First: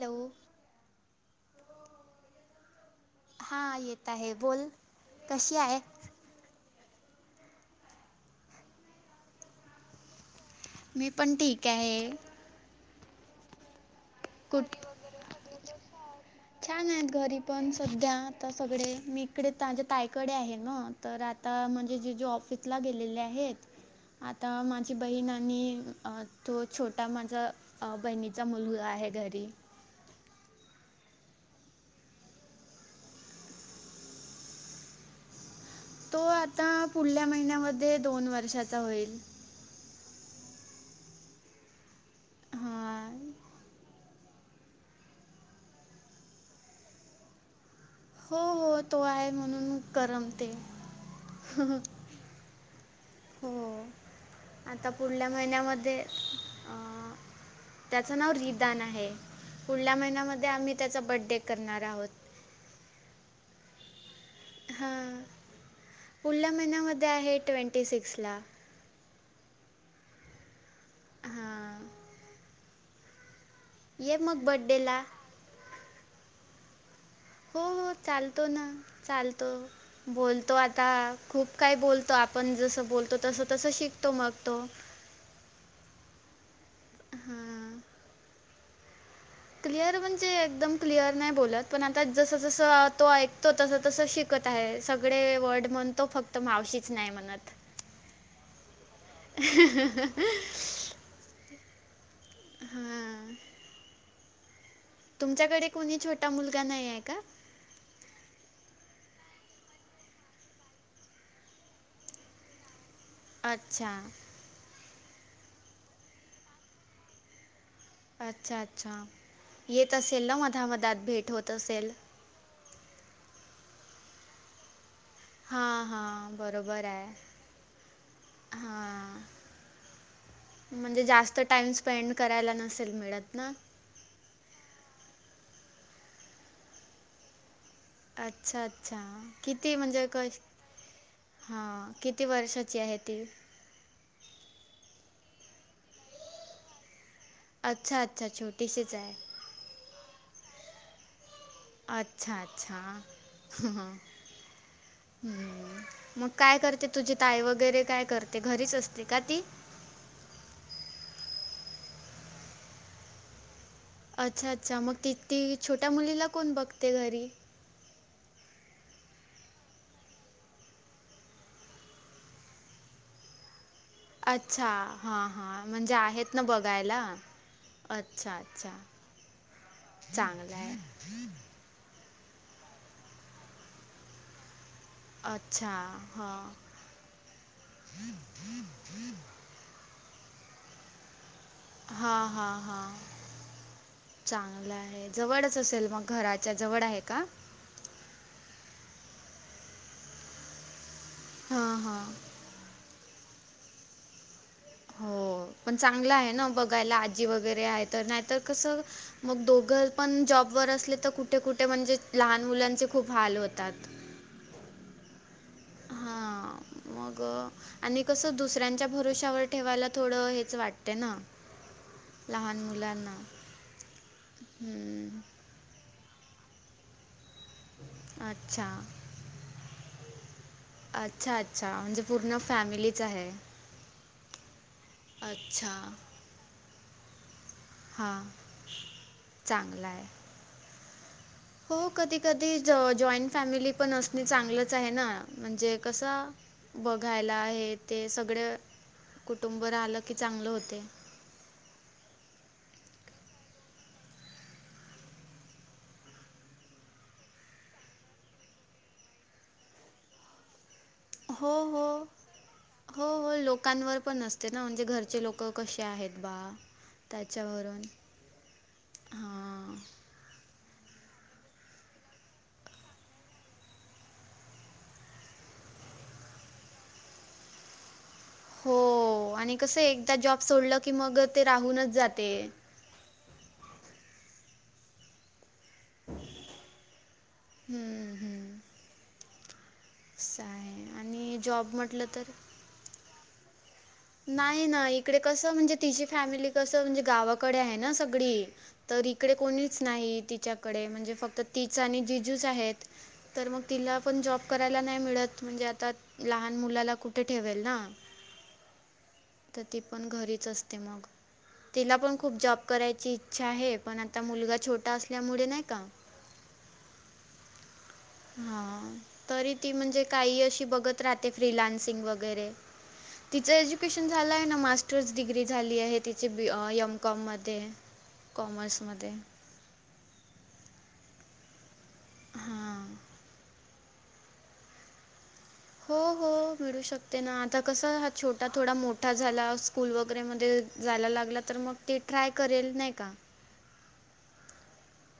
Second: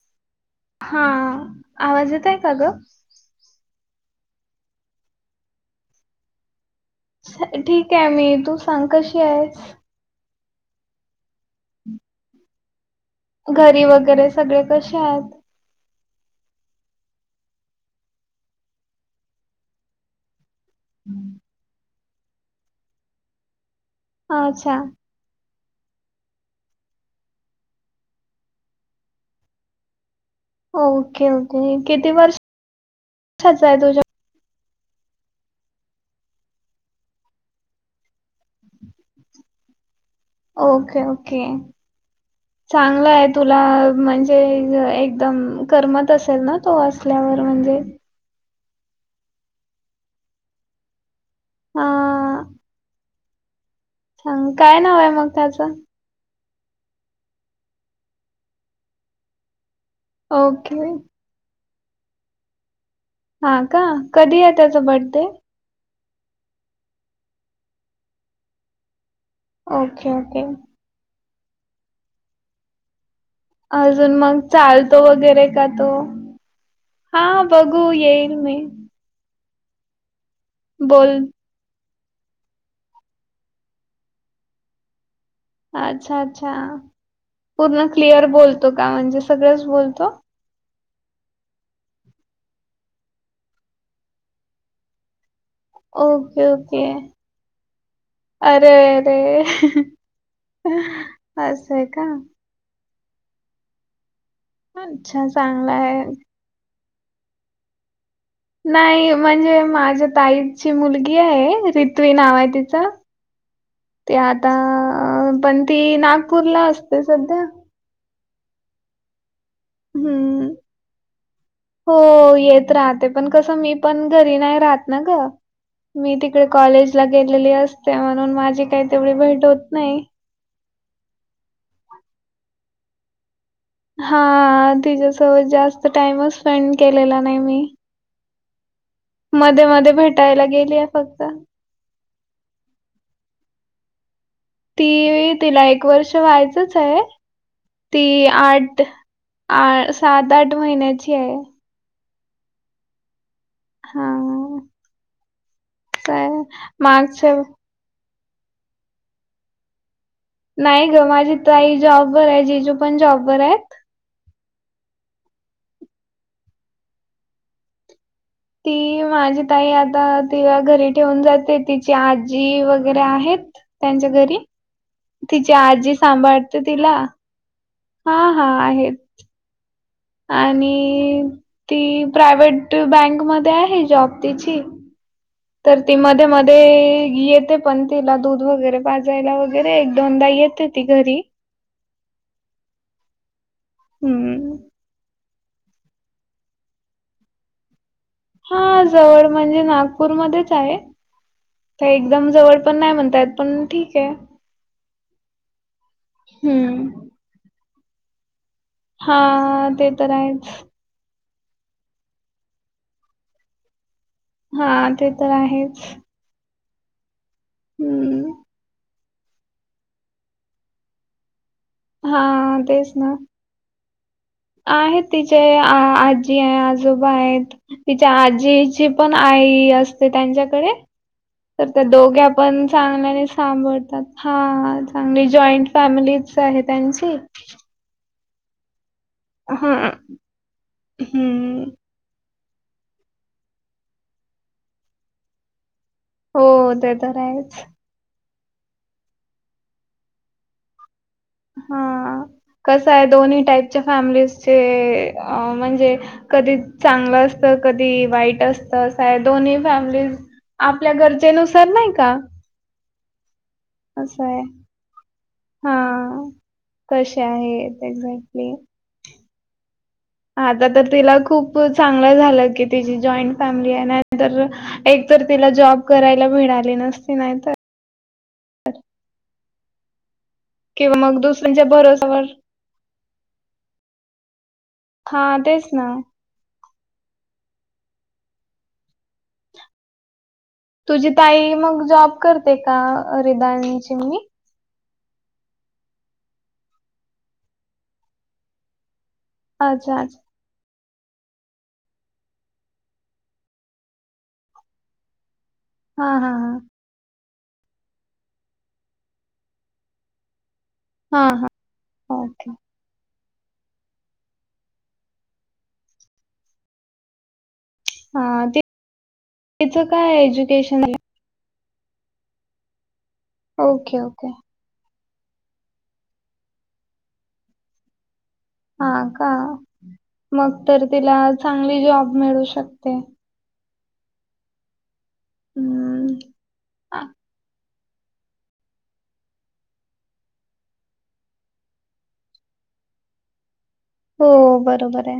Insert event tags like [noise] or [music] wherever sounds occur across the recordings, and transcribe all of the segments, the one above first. Hello. हा आवाज येतोय का ग? हा येत आहे बोल कशी आहे? ठीक आहे मी. तू सांग कशी आहेस? मी पण ठीक आहे. घरी वगैरे सगळे कसे आहेत. नज प [unintelligible] छान आहेत घरी पण सध्या आता सगळे मी इकडे तझ्या ताईकडे आहे. हा तर आता जीजू ऑफिसला गेलेले आहेत. आता अच्छा माझी बहीण आणि तो छोटा माझा बहिणीचा मुलग आहे. डॅडी. Okay okay. किती वर्षच आहे तुझ्या? तो आता पुढल्या महिन्यामध्ये दोन वर्षाचा होईल. Okay okay. हा. चांगलं आहे तुला म्हणजे एकदम करमत असेल ना तो असल्यावर म्हणजे हो हो तो आहे म्हणून करमते. हा हो सांग काय आता नाव आहे पुढल्या मग त्याचं महिन्यामध्ये. त्याच नाव रिदान आहे पुढल्या महिन्यामध्ये आम्ही ओके त्याचा बर्डे. करणार आहोत. हा का कधी आहे त्याचा हां बड्डे? पुढल्या महिन्यामध्ये आहे ट्वेंटी सिक्स ला. Okay okay. हा. अजून मग चालतो वगैरे का तो. हा हो बघू हो येईन चालतो मी. ना चालतो बोलतो आता बोल खूप. काय बोलतो आपण जसं तस तसं शिकतो मग तो. अच्छा अच्छा हां पूर्ण क्लिअर बोलतो का म्हणजे सगळंच क्लिअर बोलतो म्हणजे एकदम. क्लिअर नाही बोलत पण आता जस जसं तो ऐकतो तस तसं शिकत आहे सगळे वर्ड. म्हण तो फक्त ओके ओके मावशीच नाही म्हणत. अरे अरे असं आहे का. हां अच्छा तुमच्याकडे चांगलं कोणी आहे छोटा मुलगा नाही आहे का. नाही म्हणजे माझ्या ताईची मुलगी आहे रित्वी नाव आहे तिचं. अच्छा. ते आता पण ती नागपूरला असते सध्या. अच्छा अच्छा येत असेल ना हम्म मधामधात भेट होत असेल. हो येत राहते पण कसं मी पण घरी नाही राहत ना ग. हां मी हां तिकडे बरोबर कॉलेजला आहे गेलेली असते म्हणून माझी काही तेवढी हां भेट होत नाही. म्हणजे जास्त टाइम स्पेंड करायला नसेल मिळत ना. हा तिच्यासोबत जास्त टाइमच स्पेंड केलेला नाही मी. अच्छा अच्छा किती मध्ये-मध्ये म्हणजे कस भेटायला गेलीये फक्त. हा. किती वर्षाची आहे ती? ती तिला एक वर्ष व्हायचंच आहे अच्छा ती अच्छा आठ. छोटीशीच आहे आ सात आठ महिन्याची आहे. अच्छा अच्छा हम्म हां, हम्म. मग तर काय करते तुझी मागच्या ताई वगैरे काय करते घरीच असते का ती. नाही ग माझी ताई जॉबवर आहे जीजू पण जॉबवर आहेत. अच्छा अच्छा मग ती ती छोट्या मुलीला कोण बघते घरी. ती माझी ताई आता तिला घरी ठेवून जाते तिची आजी वगैरे आहेत. त्यांच्या घरी अच्छा हां तिची हां म्हणजे आजी आहेत ना सांभाळते तिला. बघायला हा अच्छा हा अच्छा आहेत. चांगलं आहे आणि ती प्रायवट बँकमध्ये आहे जॉब तिची. अच्छा तर ती मध्ये हां मध्ये येते पण तिला दूध वगैरे. पाजायला वगैरे एक दोनदा येते ती घरी. हा हा हा, हम्म चांगलं आहे. जवळच असेल मग, घराच्या जवळ आहे का? हा जवळ म्हणजे नागपूरमध्येच आहे, हां तर हां एकदम जवळ एकदम जवळ पण नाय म्हणता येत, पण ठीकय. हो, पण चांगलं आहे ना, हम्म बघायला आजी वगैरे आहे, तर नाहीतर कसं मग हा दोघं ते तर पण आहेच. जॉब वर असले तर कुठ कुठे कुठे म्हणजे लहान मुलांचे खूप हाल होतात. हा ते तर आहेच. हां, मग आणि हम्म कसं दुसऱ्यांच्या भरोश्यावर ठेवायला थोडं, हेच वाटत ना हा लहान तेच ना. मुलांना. आहेत हं, तिचे आजी आहे आजोबा आहेत. तिच्या अच्छा. आजीची पण आई असते त्यांच्याकडे अच्छा, तर अच्छा. त्या म्हणजे दोघ्या पूर्ण पण फॅमिलीच चांगल्याने आहे. सांभळतात. हा, चांगली जॉईंट अच्छा. फॅमिलीच आहे त्यांची. हां हां. हं चांगलं आहे. हम्म. हो, कधी कधी जॉईंट फॅमिली पण असणे चांगलच आहे ना, म्हणजे कसं, हो ते तर बघायला आहेच हे ते सगळं, कुटुंब राहिलं की चांगलं होते. हा, कसं आहे दोन्ही टाईपच्या फॅमिलीजचे अं म्हणजे कधी चांगलं असतं, कधी वाईट असतं, दोन्ही फॅमिलीज आपल्या हो गरजेनुसार हो नाही का हो हो लोकं ‌ कांवर पण असं आहे असते ना, म्हणजे घरचे लोकं हा कसे आहेत बा, तसे त्याच्यावरून आहेत एक्झॅक्टली हां. आता तर तिला खूप चांगलं झालं की, तिची जॉईंट फॅमिली आहे नंतर एक तर तिला जॉब करायला मिळाली नसती नाहीतर हो आणि कसंय एकदा जॉब सोडलं की किंवा मग ते दुसऱ्यांच्या राहूनच भरोश्यावर जातय. हा तेच ना. हम्म हम्म. असं आहे. तुझी आणि ताई मग म्हटलं जॉब तर करते का? रिदायन ची मम्मी. नाही ना, इकडे कसं म्हणजे तिची फॅमिली कसं म्हणजे गावाकडे आहे ना सगळी तर इकडे कोणीच अच्छा नाही अच्छा तिच्याकडे, म्हणजे फक्त तीच आणि जिजूच आहेत. तर मग तिला पण जॉब करायला नाही मिळत, म्हणजे आता हा हा लहान मुलाला कुठे ठेवेल ना. तर ती पण घरीच असते मग, हा हा हा तिला पण खूप ओके जॉब करायची इच्छा आहे, पण आता मुलगा छोटा असल्यामुळे नाही का हा, तरी ती तिचं म्हणजे काय काही अशी एज्युकेशन आहे बघत राहते फ्रीलान्सिंग वगैरे तिचं ओके एज्युकेशन ओके झालं आहे ना, मास्टर्स डिग्री झाली आहे तिचे ब एमकॉम मध्ये. हा का,, मग तर तिला चांगली जॉब मिळू हां शकते. हो हम्म हो, मिळू शकते ना, आता कसं, हा छोटा थोडा मोठा झाला, स्कूल वगैरेमध्ये जायला लागला, तर मग ते ट्राय करेल नाही का. हो बरोबर आहे.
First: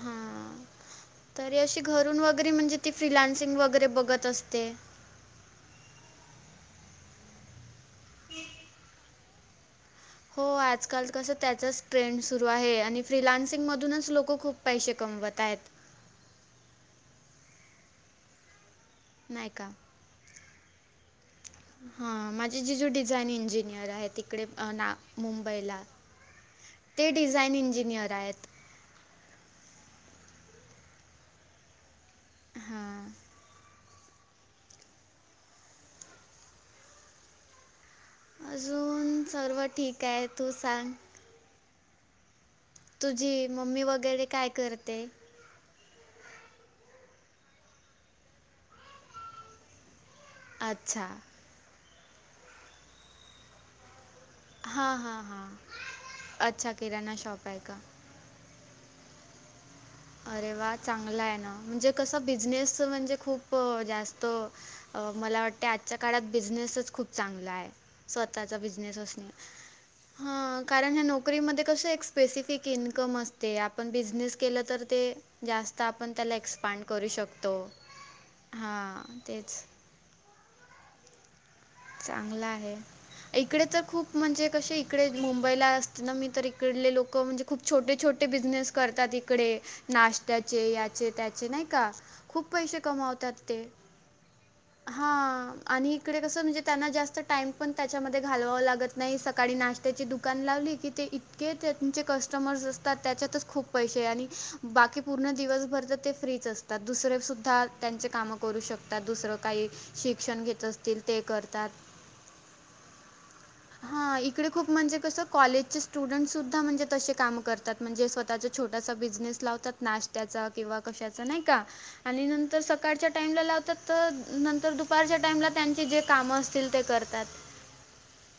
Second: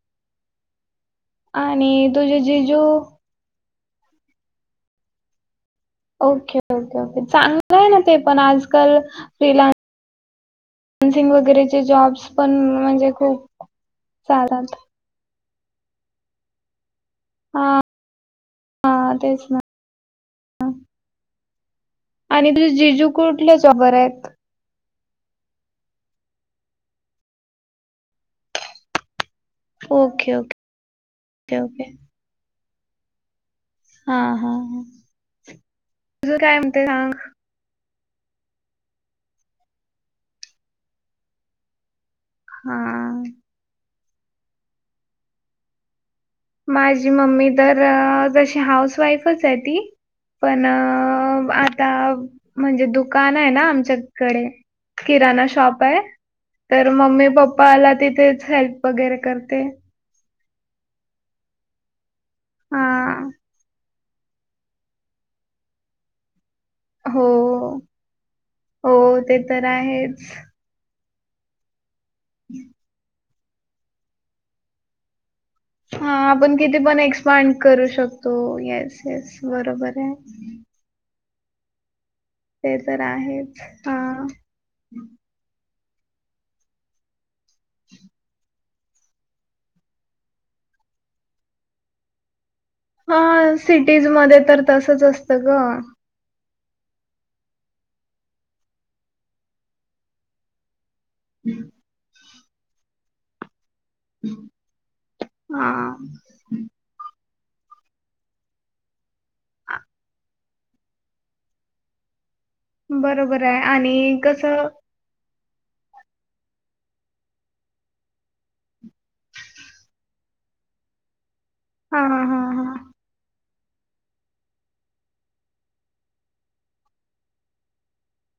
हां, तरी अशी आणि घरून तुझे वगैरे म्हणजे ती जिजू फिलान्सिंग वगैरे बघत असते. ते. ओके ओके ओके चांगलं आहे ना ते पण आजकाल फला्स. [unintelligible] आजकाल कसं त्याचाच जॉब्स ट्रेंड पण आहे आणि म्हणजे खूप फ्रीिलान्सिंग मधूनच लोक खूप पै चालतात. शकात. कमवता आहेत. हा. नायका. हा आणि माझी तुझे जी जी जीजू डिझाइन कुठल्या इंजिनियर जॉबवर आहे आहेत? तिकडे ना. मुंबईला ते डिझाईन इंजिनिअर आहेत. Okay okay okay. हा. हा हा तुझ काय म्हणते सांग? अजून सर्व ठीक आहे. तू सांग? हा. तुझी मम्मी वगैरे काय करते? माझी मम्मी तरर जशी हाऊस. अच्छा [unintelligible] आता म्हणजे दुकान आहे ना आमच्याकडे. हां हां हां किराणा शॉप आहे अच्छा तर किराणा मम्मी शॉप आहे का पप्पाला तिथेच हेल्प. वगैरे करते. अरे वा चांगला आहे ना म्हणजे कसं बिझनेस हां. म्हणजे खूप जास्त. मला वाटते आजच्या काळात बिझनेसच. खूप हो. चांगला आहे स्वतःचा हो बिझनेस ते तर आहेच. नाही कारण नक नोकरीमध्ये कस एक स्पेसिफिक इन्कम असते आपण बिझनेस केलं तर ते. जास्त हा आपण त्याला किती एक्सपांड पण करू एक्सपांड शकतो हां तेच. बरंय. चांगला ते तर आहेच. इकडे तर हा. खूप म्हणजे कसे इकडे मुंबईला. ना मी तर इकडले लोक म्हणजे खूप छोटे छोटे बिझनेस करतात इकडे. नाशत्याचे याचे त्याचे नाही का खूप पैसे. हा सिटीज मध्ये तर. तसच हा असतं ग. आणि तिकडे कसं म्हणजे त्यांना जास्त टाइम पण त्याच्यामध्ये घालवावं लागत नाही सकाळी नाश्त्याची दुकान लावली की. के त्यांचे कस्टमर्स असतात त्याच्यातच खूप. पैसे आणि बाकी पूर्ण हा. दिवसभर तर ते फ्रीच असते. तर दुसरे सुुद्धा त्यांचे कामं करू शकतात दुसरं. काही शिक्षण घेत असतील ते करतात. बरोबर हाय. हा इकडे खूप म्हणजे कसं. कॉलेजचे स्टुडंटस सुद्धा म्हणजे तसे काम करतात म्हणजे स्वतःचा छोटासा बिझनेस लावतात. नाश्त्याचा किंवा कशाचा नाही का हा हा आणि नंतर तर हा. सकाळच्या टाईमला लावतात तर नंतर दुपारच्या टाईमला त्यांचे जे कामं असतील ते करतात.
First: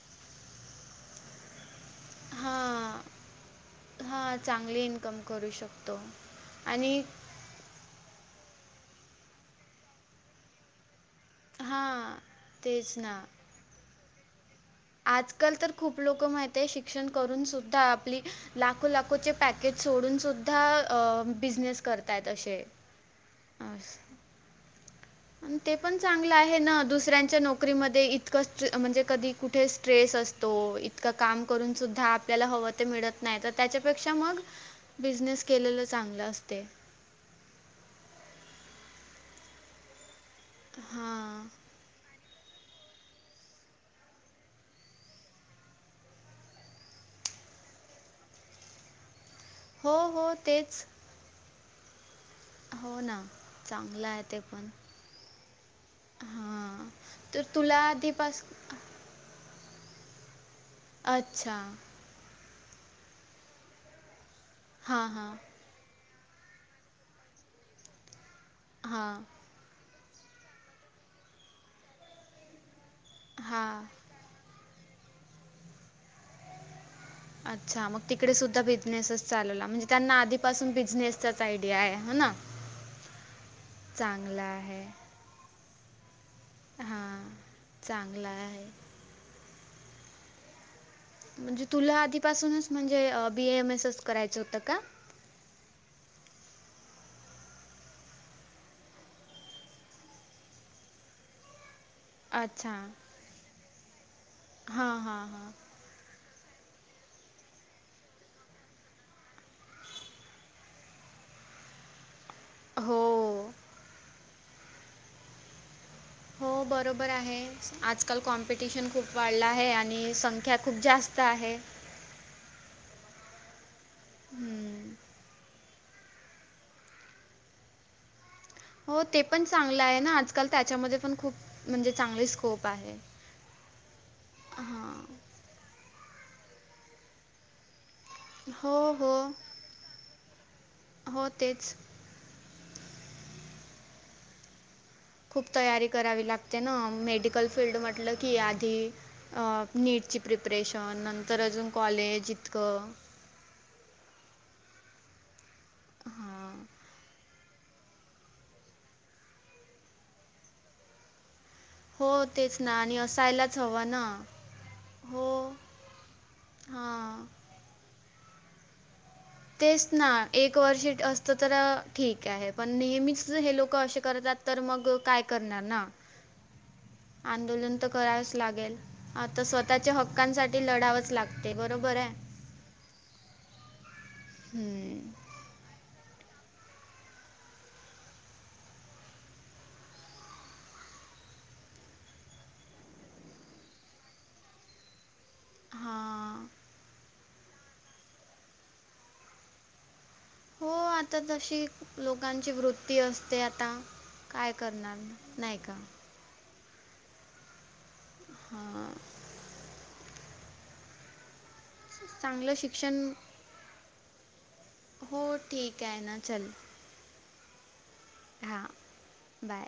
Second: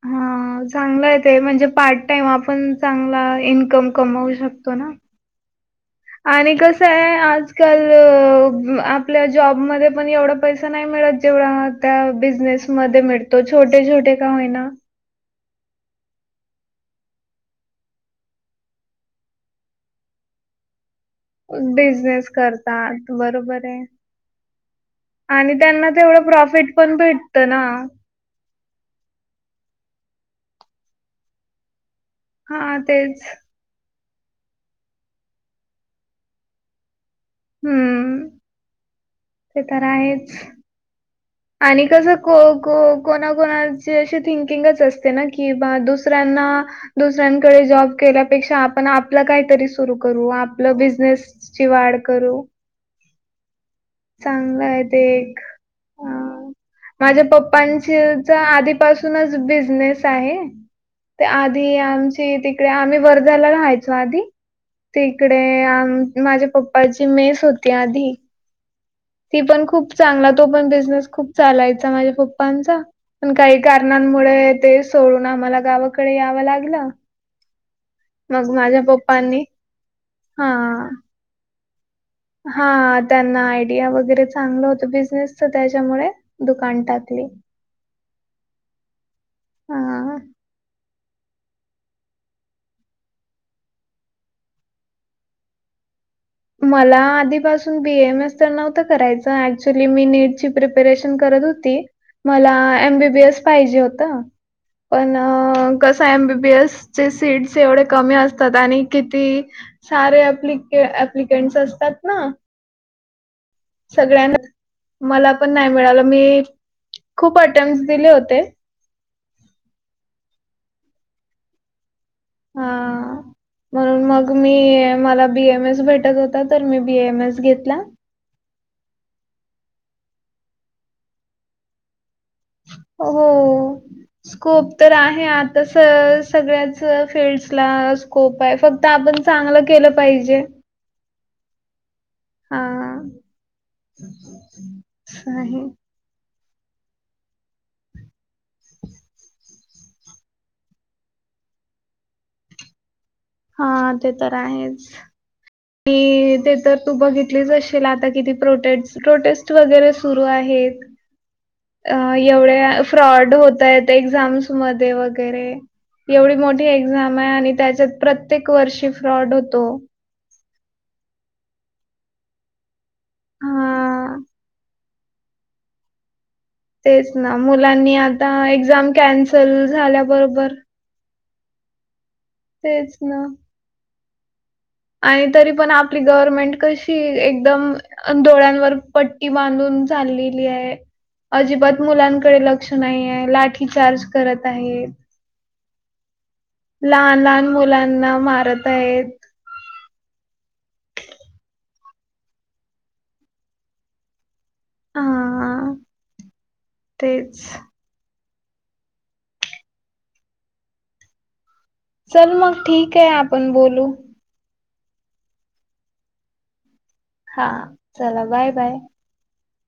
हा चांगलं आहे ते म्हणजे पार्ट तेव्हा पण आपण हां. चांगला इन्कम कमवू हां, शकतो चांगली ना. इन्कम करू शकतो. आणि कसं हाय आज-काल आपल्या जॉब मध्ये पण एवढा पैसा नाही मिळत. तेेवढा त्या हां, बिझनेस तेच मध्ये ना. मिळतो, छोटे छोटे का होईना आजकाल तर खूप लोकं माहित आहे शिक्षण करून सुद्धा आपली लाखो लाखोचे पॅकेज सोडून सुद्धा अ बिझनेस करतायत असे. करतात, बरोबर असं. हाय. आणि ते पण चांगलं आहे ना, दुसऱ्यांच्या ना. नोकरीमध्ये इत ईतका ट्रेस असतो, कधी कुठे काम करून सुद्धा त्याला हवं हां, ते तेच. मिळत नाय, तर मग त्याच्यापेक्षा मग बिजनेस केलेला चांगलं असतय. हम्म. ते तर आहेच. हां. आणि कसं को को कोणाकोणाचे असे थिंकिंगच असते ना की बा दुसऱ्यांना दुसऱ्यांकडे जॉब केल्यापेक्षा आपण आप आपलं काहीतरी सुरू हो करू, हो आपलं तेच बिझनेसची वाढ करू. हो ना. चांगलं आहे ते चांगलं पण आहे ते एक. हां माझ्या तर तुला पप्पांची तर आधीपास आधी पासूनच बिझनेस आहे, ती अच्छा आधी आमची ती आम्ही वर्धाला राहायचो आधी,, हां हां तिकडे आम माझ्या पप्पाची मेस होती आधी. हां. तो खूप चांगला चालला, तो पण बिझनेस खूप चालायचा माझ्या पप्पांचा, पण काही हां कारणाने मुळे ते सोडून आम्हाला गावाकडे यावं लागलं. अच्छा, मग तिकडे सुद्धा माझ्या बिझनेसच पप्पांनी चालवला, म्हणजे त्यांना आधीपासून हां. बिझनेस -चाच आयडिया आहे हो ना. हां, त्यांना आयडिया वगैरे चांगला चांगलं होतं, आहे बिजनेसच त्याच्यामुळे दुकान टाकलं. चांगला हाय. हां. म्हणजे तुला आधीपासूनच म्हणजे B A M M S च करायचं होतं का? मला आधीपासून बीएम एस तर नव्हतं करायचं, ऍक्च्युली मी नीटची प्रिपरेशन करत होती, मला अच्छा एमबीबीएस पाहिजे होतं, हां पण हां हां कसंय एमबीबी एस चे सीट्स एवढे कमी असतात, आणि किती सारे आपली एप्लिकेंट्स असतात ना हो सगळ्यांना, मला पण नाही मिळालं, मी हो खूप अटेम्टस दिले होते. पटिशन खूप वाढलं आहे, आणि संख्या खूप जास्त आहे. हां. म्हणून मग हम्म. मी मला बीएम एस भेटत होता तर मी बीएम एस घेतला. हो ते पण चांगलं आहे ना, आजकाल त्याच्यामध्ये पण खूप म्हणजे चांगली स्कोप आहे. हो, स्कोप तर हां आहे आता स सगळ्याच फिल्डसला स्कोप आहे, फक्त हो हो आपण चांगलं केलं पाहिजे. हो तेच हां. खूप तयारी करावी लागते ना, मेडिकल फील्ड म्हटलं की आधी नीटची प्रीपरेशन, नंतर अजून कॉलेज इतकं हा ते तर आहेच. हां ेल आता किती प्रोटे प्रोटेस्ट वगैरे सुरू आहेत. अ हो तेच ना एवढ्या आणि फ्रॉड असायलाच आहेत हवं ना एक्झाम्समध्ये हो वगैरे. एवढी मोठी एक्झाम हां आहे आणि त्याच्यात प्रत्येक वर्षी फ्रॉड हो. तेच ना एक असत तर ठीक आहे पण नेहमीच हे लोक हा करतात. तर मग काय करणार ना. तेच ना आंदोलन तर मुलांनी आता करावच लागेल एक्झाम आता कॅन्सल स्वतःच्या झाल्याबरोबर हक्कांसाठी लढावंच लागत. ते बरोबर आहे. तेच ना. हम्म. आणि तरी पण आपली गव्हर्नमेंट कशी एकदम डोळ्यांवर पट्टी बांधून चालेली आहे. अजिबात मुलांकडे लक्ष नाही आहे लाठी चार्ज करत आहेत. हा. लहान लहान मुलांना मारत आहेत. हो आता तशी लोकांची वृत्ती असते आता. काय करणार नाही हां, का. तेच. हा. चल चांगलं ठीक आहे शिक्षण आपण बोलू. हो ठीक आहे ना चल‌. हा चला बाय बाय. बाय.